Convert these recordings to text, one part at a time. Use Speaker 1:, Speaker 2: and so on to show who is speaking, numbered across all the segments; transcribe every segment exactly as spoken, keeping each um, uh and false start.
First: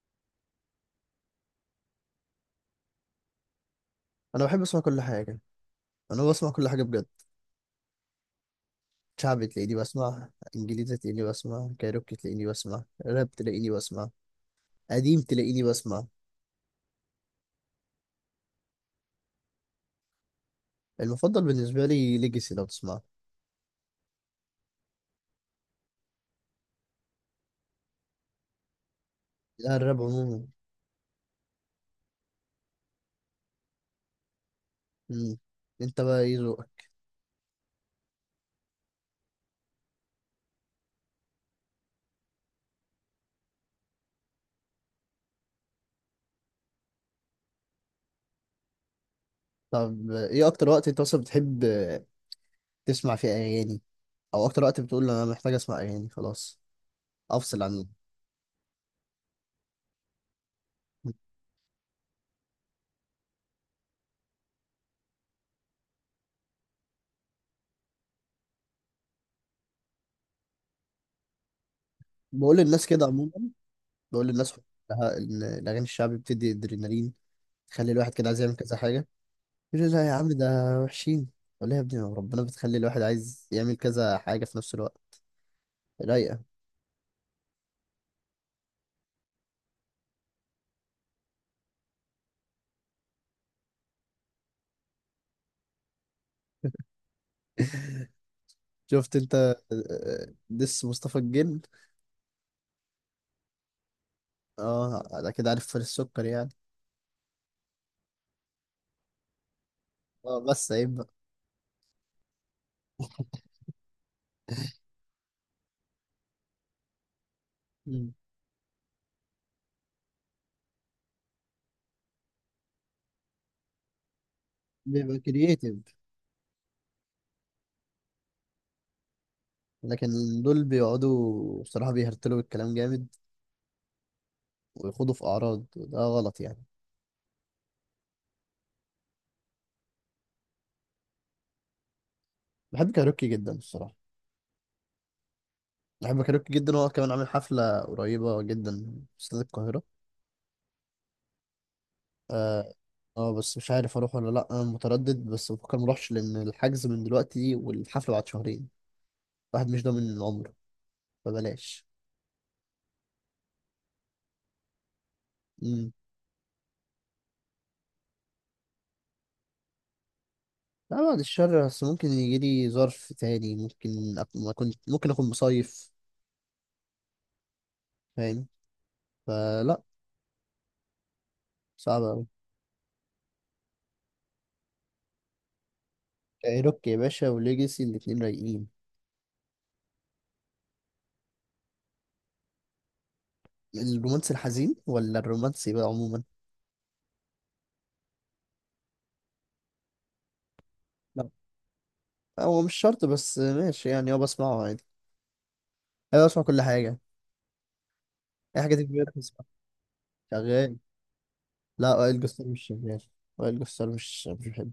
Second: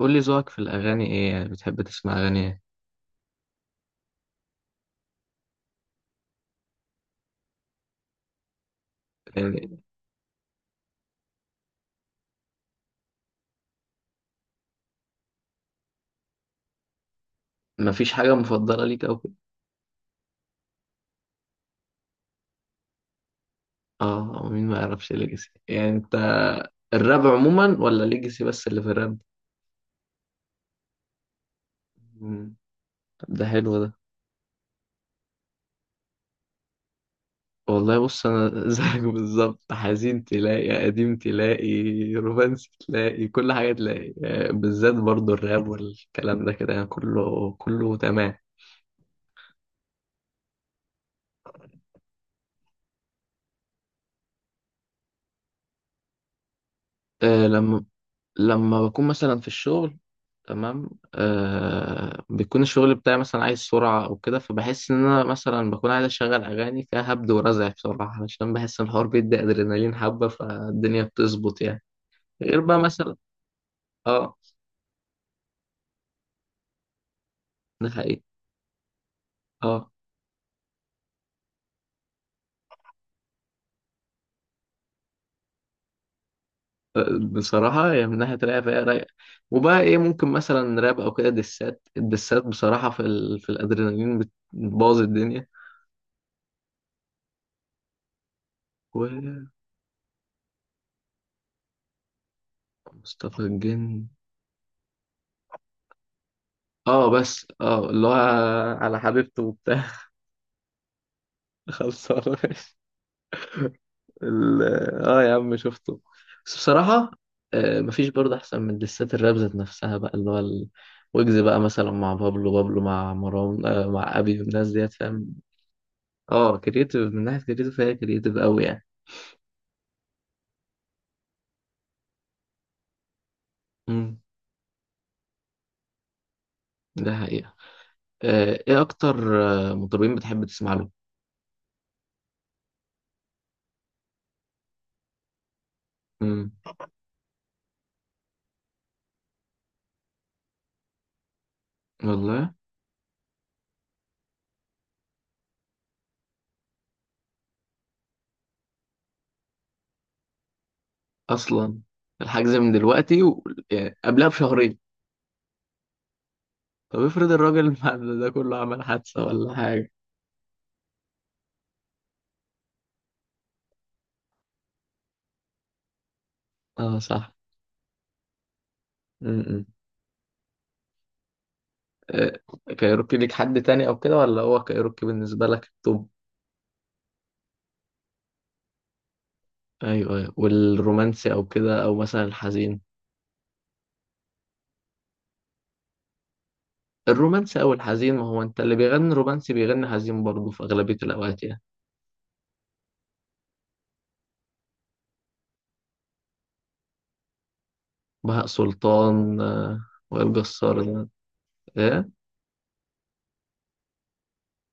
Speaker 1: قول لي ذوقك في الأغاني إيه؟ يعني بتحب تسمع أغاني إيه؟
Speaker 2: انا بحب اسمع كل حاجه. انا بسمع كل حاجه بجد. شعبي تلاقيني
Speaker 1: يعني
Speaker 2: بسمع. انجليزي تلاقيني بسمع، كايروكي تلاقيني بسمع، راب تلاقيني بسمع. قديم تلاقيني بسمع.
Speaker 1: مفيش حاجة مفضلة ليك أو كده؟
Speaker 2: المفضل بالنسبه لي ليجاسي لو تسمع.
Speaker 1: آه مين ما يعرفش ليجاسي؟ يعني أنت الراب عموما ولا ليجاسي بس اللي في الراب؟
Speaker 2: لا، الراب عموما.
Speaker 1: مم. طب ده حلو ده.
Speaker 2: مم. انت بقى ايه ذوقك؟
Speaker 1: والله بص، أنا زيك بالظبط، حزين تلاقي، قديم تلاقي، رومانسي تلاقي، كل حاجة تلاقي. آه، بالذات برضو الراب والكلام ده كده، يعني كله كله تمام.
Speaker 2: طب ايه اكتر وقت انت اصلا بتحب تسمع فيه اغاني؟ او اكتر وقت بتقول انا محتاج اسمع اغاني خلاص؟
Speaker 1: آه
Speaker 2: افصل
Speaker 1: لما
Speaker 2: عن.
Speaker 1: لما بكون مثلا في الشغل، تمام. آه بيكون الشغل بتاعي مثلا عايز سرعة أو كده، فبحس إن أنا مثلا بكون عايز أشغل أغاني فيها هبد ورزع بسرعة، علشان بحس إن الحوار بيدي أدرينالين حبة، فالدنيا بتظبط يعني.
Speaker 2: بقول
Speaker 1: غير بقى
Speaker 2: للناس كده
Speaker 1: مثلا.
Speaker 2: عموما. بقول
Speaker 1: آه
Speaker 2: للناس كلها ان الاغاني الشعبي بتدي ادرينالين.
Speaker 1: ده
Speaker 2: تخلي الواحد
Speaker 1: حقيقي.
Speaker 2: كده عايز يعمل كذا حاجه. يقول
Speaker 1: آه
Speaker 2: لي لا يا عم، ده وحشين. ولا يا ابني، ربنا بتخلي الواحد عايز يعمل كذا حاجة في نفس الوقت. رايقة.
Speaker 1: آه، بصراحة يعني من ناحية رايقة فهي رايقة. وبقى إيه ممكن مثلا راب أو كده دسات؟ الدسات بصراحة في, ال... في الأدرينالين بت- بتبوظ الدنيا.
Speaker 2: شفت انت.
Speaker 1: ومصطفى
Speaker 2: آه، دس مصطفى الجن.
Speaker 1: الجن.
Speaker 2: اه، ده كده عارف فارس السكر يعني.
Speaker 1: آه بس آه اللي هو على حبيبته وبتاع.
Speaker 2: اه، بس عيب بقى.
Speaker 1: خلصانة. ال... اه يا عم شفته. بس بصراحة، آه مفيش
Speaker 2: مم.
Speaker 1: برضه أحسن من دسات الراب ذات نفسها بقى، اللي هو ال- ويجز بقى مثلا مع بابلو بابلو مع مروان، آه مع أبي والناس ديت
Speaker 2: بيبقى
Speaker 1: فاهم.
Speaker 2: كرييتيف.
Speaker 1: اه، كريتيف، من ناحية كريتيف فهي كريتيف أوي يعني.
Speaker 2: لكن دول بيقعدوا بصراحة بيهرتلوا الكلام جامد،
Speaker 1: امم
Speaker 2: ويخوضوا في أعراض وده غلط يعني.
Speaker 1: ده حقيقة. آه إيه أكتر آه مطربين بتحب تسمع له؟
Speaker 2: بحب كايروكي جدا الصراحة. بحب
Speaker 1: امم
Speaker 2: كايروكي جدا، هو كمان عامل حفلة قريبة جدا في استاد القاهرة.
Speaker 1: والله.
Speaker 2: اه. آه، بس مش عارف اروح ولا لا، انا متردد بس بفكر مروحش لان الحجز من دلوقتي والحفله بعد شهرين. الواحد مش ضامن العمر،
Speaker 1: أصلا
Speaker 2: فبلاش.
Speaker 1: الحجز من دلوقتي و... يعني قبلها بشهرين.
Speaker 2: امم.
Speaker 1: طب افرض الراجل بعد ده كله عمل حادثة ولا حاجة؟
Speaker 2: لا بعد الشر، بس ممكن يجي لي ظرف تاني، ممكن أك... ما كنت ممكن اكون مصيف.
Speaker 1: اه صح.
Speaker 2: فاهم.
Speaker 1: امم
Speaker 2: فلا. صعب قوي.
Speaker 1: آه، كايروكي ليك حد تاني او كده، ولا هو كايروكي بالنسبه لك التوب؟
Speaker 2: روك يا باشا وليجاسي الاتنين رايقين.
Speaker 1: ايوه ايوه، والرومانسي او كده، او مثلا الحزين؟
Speaker 2: الرومانسي الحزين ولا الرومانسي بقى عموما؟
Speaker 1: الرومانسي او الحزين؟ ما هو انت اللي بيغني رومانسي بيغني حزين برضه في اغلبيه
Speaker 2: لا،
Speaker 1: الاوقات يعني.
Speaker 2: هو مش شرط، بس ماشي يعني، اه بسمعه عادي. انا بسمع كل حاجه.
Speaker 1: بهاء
Speaker 2: اي حاجه تيجي في بالك
Speaker 1: سلطان
Speaker 2: بسمعها.
Speaker 1: آه، وائل
Speaker 2: شغال.
Speaker 1: جسار ده؟
Speaker 2: لا،
Speaker 1: ايه؟
Speaker 2: وائل جسار مش شغال. وائل جسار مش مش بحب.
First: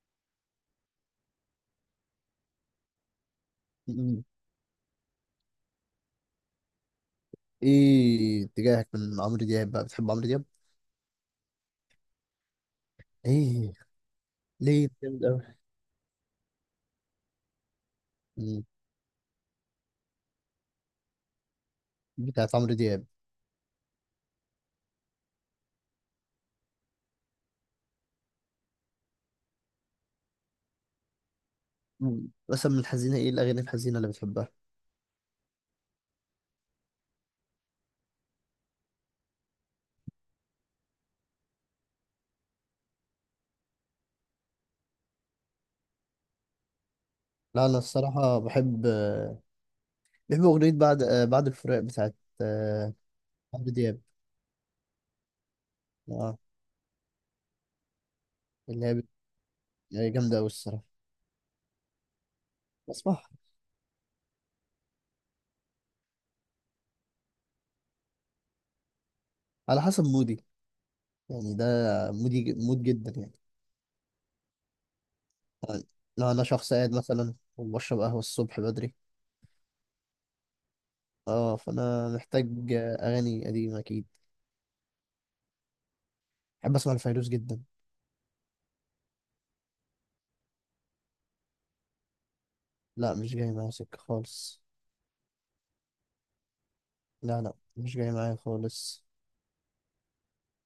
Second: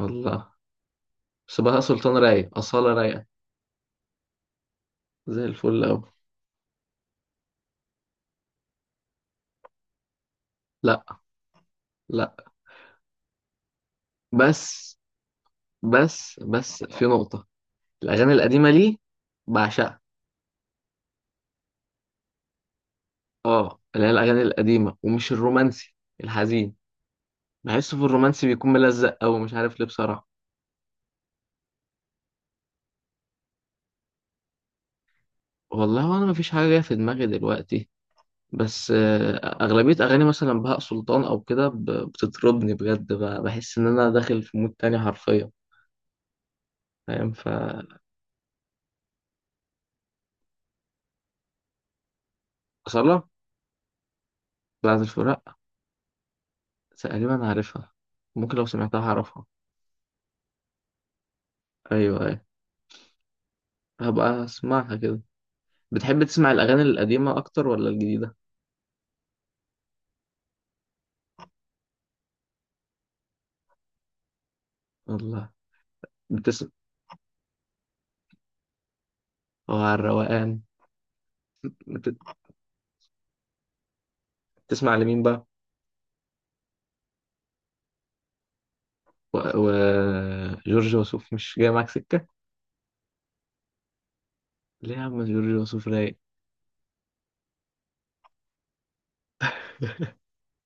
Speaker 1: والله. بس بهاء سلطان رايق، اصاله رايقه،
Speaker 2: ايه.
Speaker 1: زي الفل اوي.
Speaker 2: ايه اتجاهك من عمرو دياب بقى؟ بتحب عمرو دياب؟
Speaker 1: لا. لا.
Speaker 2: ايه. ليه؟
Speaker 1: بس.
Speaker 2: جامد قوي.
Speaker 1: بس بس في نقطه، الاغاني
Speaker 2: مم.
Speaker 1: القديمه ليه بعشقها.
Speaker 2: بتاعت عمرو دياب.
Speaker 1: اه، اللي هي الاغاني القديمه، ومش الرومانسي، الحزين. بحسه في الرومانسي بيكون ملزق أوي، مش عارف ليه بصراحة.
Speaker 2: مم. مثلا من الحزينه ايه الاغاني الحزينه اللي بتحبها؟
Speaker 1: والله أنا مفيش حاجة جاية في دماغي دلوقتي. بس آه، أغلبية أغاني مثلا بهاء سلطان أو كده، ب- بتطربني بجد، ب- بحس إن أنا داخل في مود تاني حرفيا. فاهم ف
Speaker 2: لا انا الصراحه بحب، آه، بحب اغنيه بعد، آه، بعد الفراق بتاعت آه،
Speaker 1: أصالة.
Speaker 2: عمرو دياب.
Speaker 1: بعد الفراق.
Speaker 2: اه.
Speaker 1: تقريبا عارفها. ممكن لو
Speaker 2: اللي هي
Speaker 1: سمعتها
Speaker 2: بت-
Speaker 1: هعرفها.
Speaker 2: هي جامده قوي الصراحه.
Speaker 1: أيوه أيوه.
Speaker 2: بسمعها.
Speaker 1: هبقى أسمعها كده. بتحب تسمع الأغاني القديمة أكتر ولا الجديدة؟
Speaker 2: على حسب مودي. يعني ده مودي مود جدا يعني.
Speaker 1: والله.
Speaker 2: لو انا
Speaker 1: بتسمع.
Speaker 2: شخص قاعد مثلا وبشرب قهوه الصبح بدري.
Speaker 1: هو على الروقان.
Speaker 2: اه، فانا
Speaker 1: بت-
Speaker 2: محتاج اغاني قديمه اكيد.
Speaker 1: بتسمع لمين بقى؟
Speaker 2: بحب اسمع لفيروز جدا.
Speaker 1: و... و... جورج وسوف مش جاي معاك سكة؟
Speaker 2: لا، مش جاي معايا سكه خالص.
Speaker 1: ليه يا عم، جورج وسوف رايق.
Speaker 2: لا، لا، مش جاي معايا خالص.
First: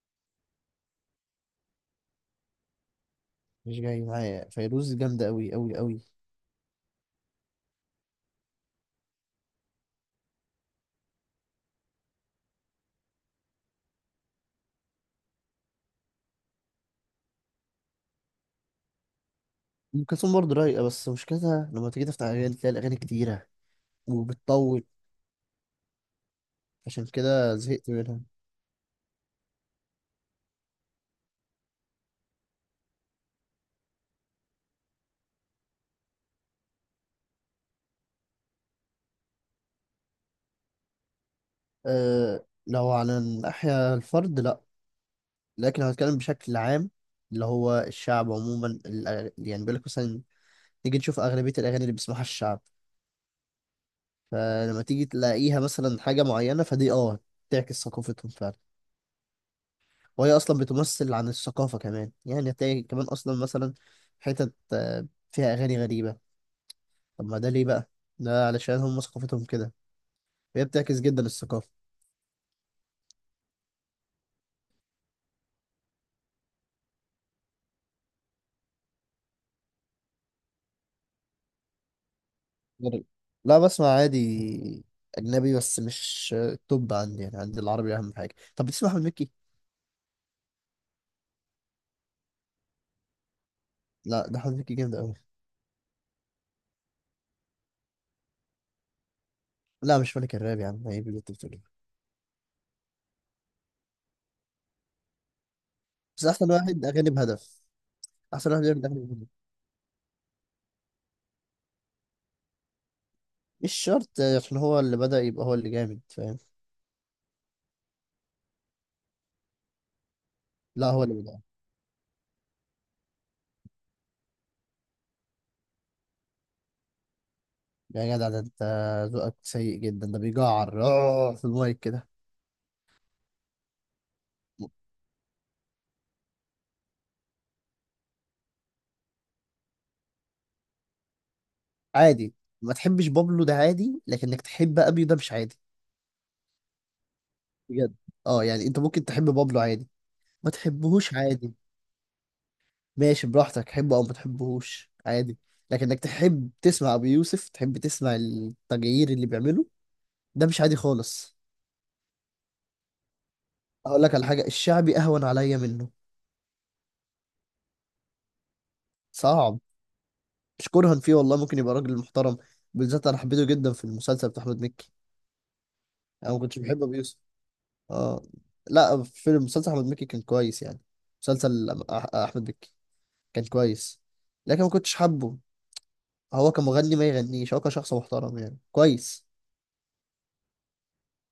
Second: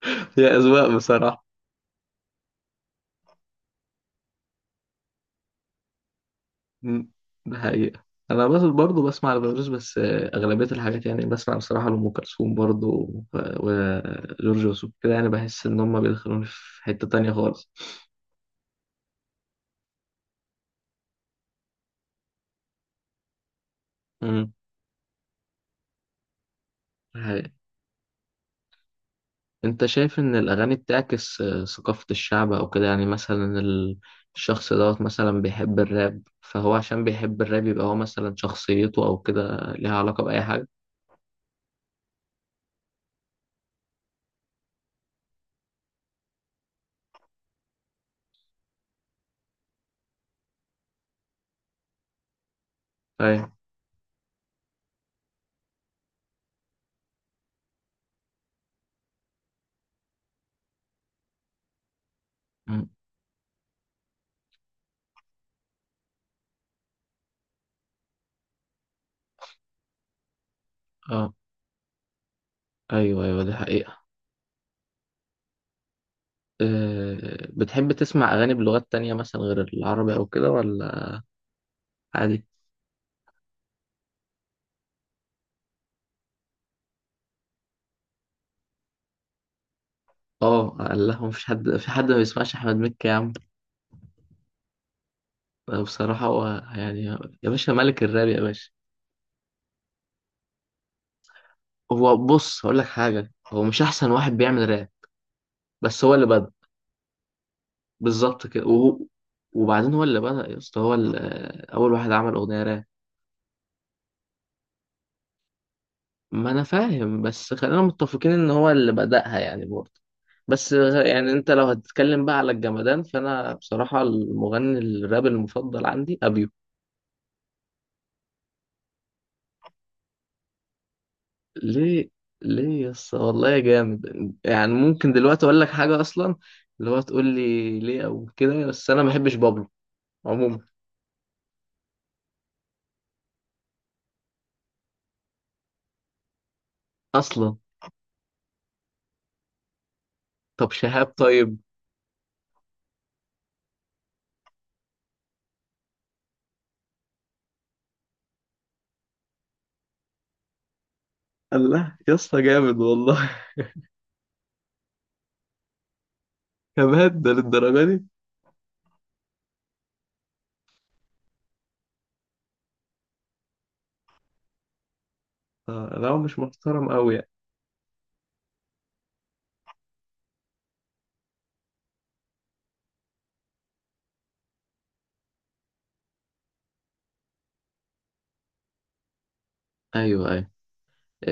Speaker 1: هي أذواق بصراحة.
Speaker 2: مش جاي معايا، فيروز جامده قوي قوي قوي.
Speaker 1: مم. ده حقيقة. أنا بس برضه بسمع لفيروز بس، آه، أغلبية الحاجات يعني بسمع بصراحة لأم كلثوم برضه و- وجورج وسوف كده، يعني بحس إن هما بيدخلوني في حتة تانية خالص.
Speaker 2: ام كلثوم برضه رايقه، بس مشكلتها لما تيجي تفتح اغاني تلاقي الاغاني كتيره،
Speaker 1: مم.
Speaker 2: وبتطول. عشان
Speaker 1: ده حقيقة.
Speaker 2: كده زهقت منها.
Speaker 1: أنت شايف إن الأغاني بتعكس آه، ثقافة الشعب أو كده؟ يعني مثلا ال- الشخص دوت مثلا بيحب الراب، فهو عشان بيحب الراب يبقى هو مثلا شخصيته أو كده ليها علاقة بأي حاجة؟
Speaker 2: أه، لو على الناحيه الفرد لا. لكن لو هتكلم بشكل عام، اللي هو الشعب عموما، الأغ- يعني بيقول لك مثلا نيجي نشوف اغلبيه الاغاني اللي بيسمعها الشعب.
Speaker 1: أيوة.
Speaker 2: فلما تيجي تلاقيها مثلا حاجة معينة فدي اه تعكس ثقافتهم فعلا. وهي أصلا بتمثل عن الثقافة كمان، يعني هتلاقي
Speaker 1: مم.
Speaker 2: كمان أصلا مثلا حتت آه، فيها أغاني غريبة. طب ما ده ليه بقى؟ ده علشان هم ثقافتهم كده. هي بتعكس جدا
Speaker 1: أه.
Speaker 2: الثقافة.
Speaker 1: أيوه أيوه دي حقيقة. آه، بتحب تسمع أغاني بلغات تانية مثلا غير العربي أو كده، ولا عادي؟
Speaker 2: غريب. لا، بسمع عادي. أجنبي، بس مش آه، التوب عندي، يعني عندي العربي أهم حاجة. طب بتسمع أحمد مكي؟
Speaker 1: اه لا، هو مفيش حد، في حد ما بيسمعش أحمد مكي يا عم؟
Speaker 2: لا، ده أحمد مكي جامد أوي.
Speaker 1: آه، بصراحة هو، يعني، يا باشا ملك الراب يا باشا.
Speaker 2: لا، مش ملك الراب يا عم، عيب اللي أنت بتقوله.
Speaker 1: هو بص، هقول لك حاجة، هو مش أحسن واحد بيعمل راب، بس هو
Speaker 2: بس
Speaker 1: اللي بدأ.
Speaker 2: أحسن واحد أغاني بهدف.
Speaker 1: بالظبط
Speaker 2: أحسن واحد
Speaker 1: كده،
Speaker 2: بيعمل
Speaker 1: وهو
Speaker 2: أغاني بهدف.
Speaker 1: وبعدين هو اللي بدأ يا اسطى، هو اللي- آه، أول واحد عمل أغنية راب.
Speaker 2: مش شرط. عشان هو اللي بدأ يبقى هو اللي جامد؟ فاهم.
Speaker 1: ما انا فاهم، بس خلينا متفقين ان هو اللي بدأها يعني برضه. بس
Speaker 2: لا، هو
Speaker 1: غ-
Speaker 2: اللي
Speaker 1: يعني
Speaker 2: بدأ.
Speaker 1: انت لو هتتكلم بقى على الجمدان، فانا بصراحة المغني الراب المفضل عندي ابيو.
Speaker 2: يعني يا جدع، ده انت ذوقك سيء جدا، ده بيجعر آه، في المايك
Speaker 1: ليه؟
Speaker 2: كده.
Speaker 1: ليه يس والله يا جامد؟ يعني ممكن دلوقتي اقول لك حاجة، اصلا اللي هو تقول لي ليه او كده، بس انا ما بحبش بابلو عموما.
Speaker 2: عادي. ما تحبش بابلو ده عادي، لكنك تحب ابيو ده مش عادي.
Speaker 1: اصلا،
Speaker 2: بجد. اه، يعني انت ممكن تحب بابلو عادي، ما
Speaker 1: طب شهاب
Speaker 2: تحبهوش عادي.
Speaker 1: طيب.
Speaker 2: ماشي براحتك، تحبه او ما تحبهوش عادي. لكنك تحب تسمع ابو يوسف، تحب تسمع التغيير اللي بيعمله، ده مش عادي خالص.
Speaker 1: الله يا اسطى جامد والله.
Speaker 2: اقول لك على حاجه، الشعبي اهون عليا منه.
Speaker 1: كمان ده للدرجة دي؟
Speaker 2: صعب. مش كرها فيه والله، ممكن يبقى راجل محترم. بالذات انا حبيته جدا في المسلسل بتاع احمد مكي.
Speaker 1: آه، لا، هو
Speaker 2: انا
Speaker 1: مش
Speaker 2: ما كنتش بحب
Speaker 1: محترم
Speaker 2: ابو
Speaker 1: قوي
Speaker 2: يوسف.
Speaker 1: يعني.
Speaker 2: اه. لا، في مسلسل احمد مكي كان كويس يعني. مسلسل أم- أح- احمد مكي كان كويس. لكن ما كنتش حابه. هو كمغني ما يغنيش، هو كشخص محترم يعني كويس.
Speaker 1: ايوه ايوه.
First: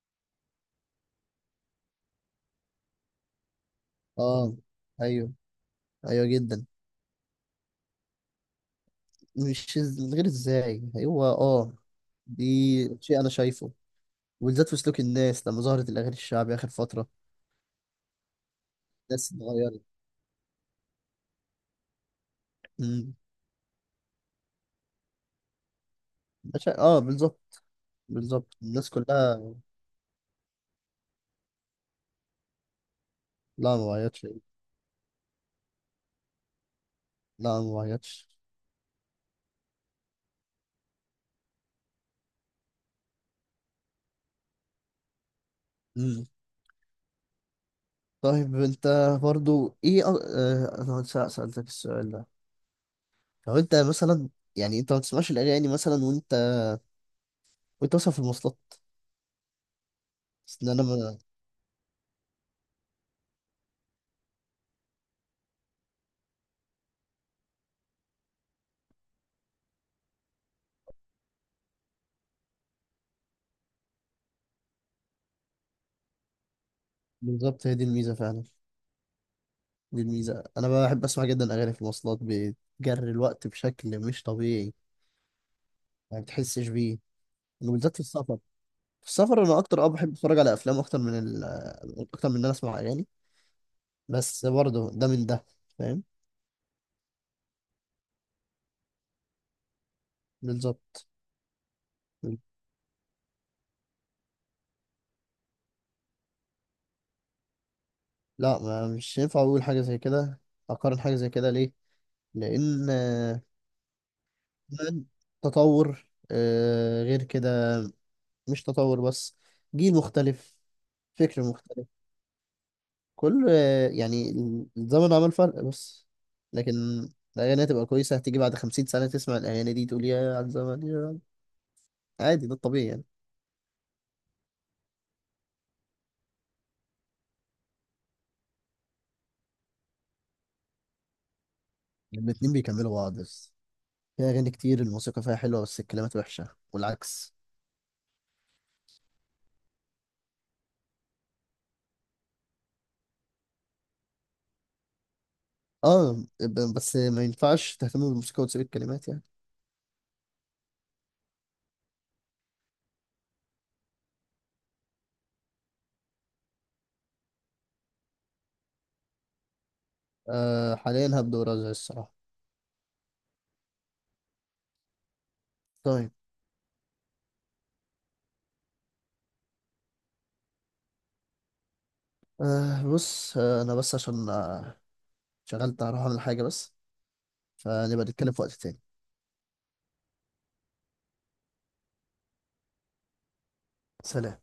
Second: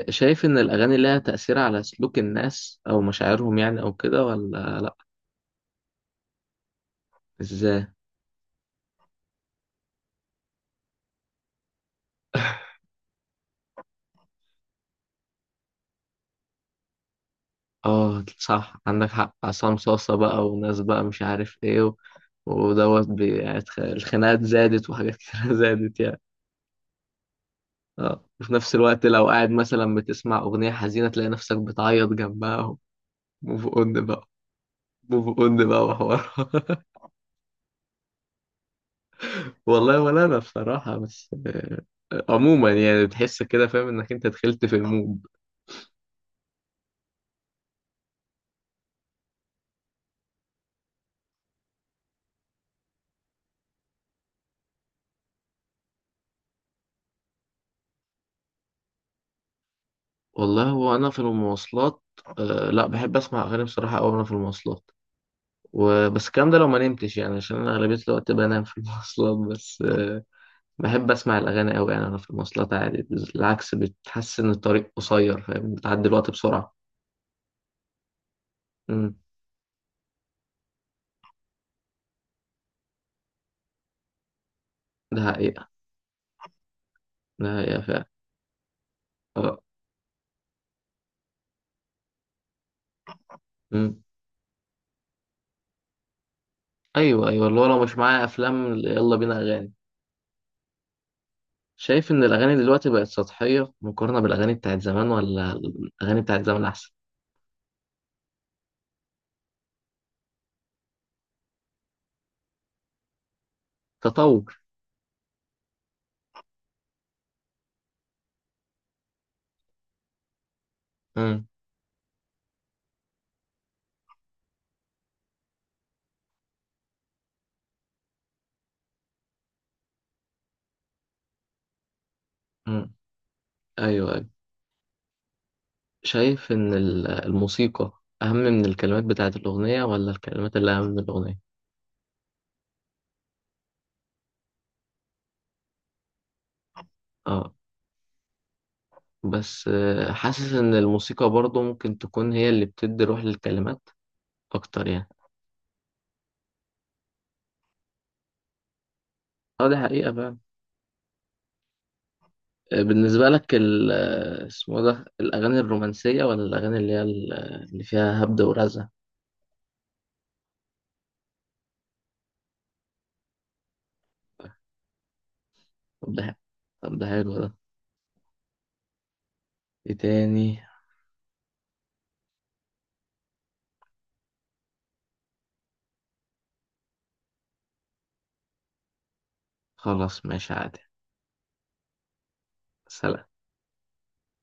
Speaker 1: شايف إن الأغاني لها تأثير على سلوك الناس أو مشاعرهم، يعني أو كده
Speaker 2: اه.
Speaker 1: ولا لأ؟
Speaker 2: ايوه. ايوه جدا.
Speaker 1: إزاي؟
Speaker 2: مش إز- من غير ازاي، هو اه دي شيء انا شايفه. وبالذات في سلوك الناس لما ظهرت الاغاني الشعبي اخر فتره.
Speaker 1: آه صح، عندك
Speaker 2: الناس
Speaker 1: حق، عصام
Speaker 2: اتغيرت.
Speaker 1: صاصة بقى وناس بقى مش عارف إيه و- ودوت
Speaker 2: أمم.
Speaker 1: بي- يعني اتخ- الخناقات زادت، وحاجات كتير زادت يعني.
Speaker 2: أنا شا- اه بالظبط.
Speaker 1: آه وفي
Speaker 2: بالظبط،
Speaker 1: نفس
Speaker 2: الناس
Speaker 1: الوقت لو
Speaker 2: كلها.
Speaker 1: قاعد مثلا بتسمع أغنية حزينة تلاقي نفسك بتعيط جنبها. موف
Speaker 2: لا، ما
Speaker 1: أون بقى.
Speaker 2: وعيتش.
Speaker 1: موف أون بقى وحوار.
Speaker 2: لا، ما وعيتش.
Speaker 1: والله ولا أنا بصراحة، بس آه، عموما يعني بتحس كده، فاهم إنك أنت دخلت في المود.
Speaker 2: مم. طيب انت، برضو ايه أ... اه انا س- سألتك السؤال ده. لو انت مثلا، يعني انت ما بتسمعش الاغاني مثلا وانت وانت مثلا في المواصلات. بس
Speaker 1: والله
Speaker 2: ان انا
Speaker 1: هو انا
Speaker 2: ما...
Speaker 1: في المواصلات، آه لا بحب اسمع اغاني بصراحه قوي وانا في المواصلات، وبس الكلام ده لو ما نمتش، يعني عشان انا اغلبيه الوقت بنام في المواصلات، بس آه بحب اسمع الاغاني قوي، يعني انا في المواصلات عادي، بالعكس بتحس ان الطريق قصير فاهم، بتعدي الوقت بسرعه.
Speaker 2: بالظبط، هي دي الميزة فعلا.
Speaker 1: امم
Speaker 2: دي الميزة، انا بحب اسمع جدا اغاني في المواصلات، بتجري الوقت بشكل مش طبيعي.
Speaker 1: ده حقيقه.
Speaker 2: ما بتحسش بيه.
Speaker 1: ده حقيقه
Speaker 2: وبالذات في
Speaker 1: فعلا.
Speaker 2: السفر. في السفر انا
Speaker 1: اه.
Speaker 2: اكتر اه بحب اتفرج على افلام اكتر من ال... اكتر من ان انا اسمع اغاني.
Speaker 1: امم
Speaker 2: بس برضو ده من ده. فاهم.
Speaker 1: ايوه ايوه، اللي هو لو مش معايا افلام يلا بينا اغاني.
Speaker 2: بالظبط.
Speaker 1: شايف ان الاغاني دلوقتي بقت سطحيه مقارنه بالاغاني بتاعت زمان، ولا الاغاني بتاعت زمان احسن؟
Speaker 2: لا ما مش ينفع اقول حاجه زي كده، اقارن حاجه زي كده ليه؟ لان آه،
Speaker 1: تطور.
Speaker 2: فعلاً. تطور، آه، غير كده. مش تطور بس، جيل مختلف، فكر
Speaker 1: امم
Speaker 2: مختلف. كل آه، يعني الزمن عمل فرق بس. لكن الاغاني هتبقى كويسه، هتيجي بعد خمسين سنه تسمع الاغاني دي تقول يا على الزمن يا. عادي، ده الطبيعي
Speaker 1: امم
Speaker 2: يعني.
Speaker 1: ايوه. شايف إن ال- الموسيقى أهم من الكلمات بتاعة الأغنية، ولا الكلمات اللي أهم من الأغنية؟
Speaker 2: الاتنين بيكملوا بعض، بس في اغاني كتير الموسيقى فيها حلوه بس الكلمات وحشه والعكس.
Speaker 1: آه بس آه، حاسس إن الموسيقى برضه ممكن تكون هي اللي بتدي روح للكلمات أكتر يعني.
Speaker 2: اه، ب- بس ما ينفعش تهتم بالموسيقى وتسيب الكلمات يعني.
Speaker 1: آه دي حقيقة بقى. بالنسبة لك ال آه، اسمه ده الأغاني الرومانسية ولا الأغاني اللي هي ال- آه، اللي فيها هبد ورزع؟
Speaker 2: آه حاليا هبدأ ورزع الصراحة. طيب.
Speaker 1: طب ده حلو. طب ده حلو ده. إيه تاني؟
Speaker 2: آه بص، آه انا بس عشان آه شغلت هروح اعمل حاجة بس، فنبقى نتكلم في وقت تاني.
Speaker 1: خلاص ماشي عادي. سلام.
Speaker 2: سلام.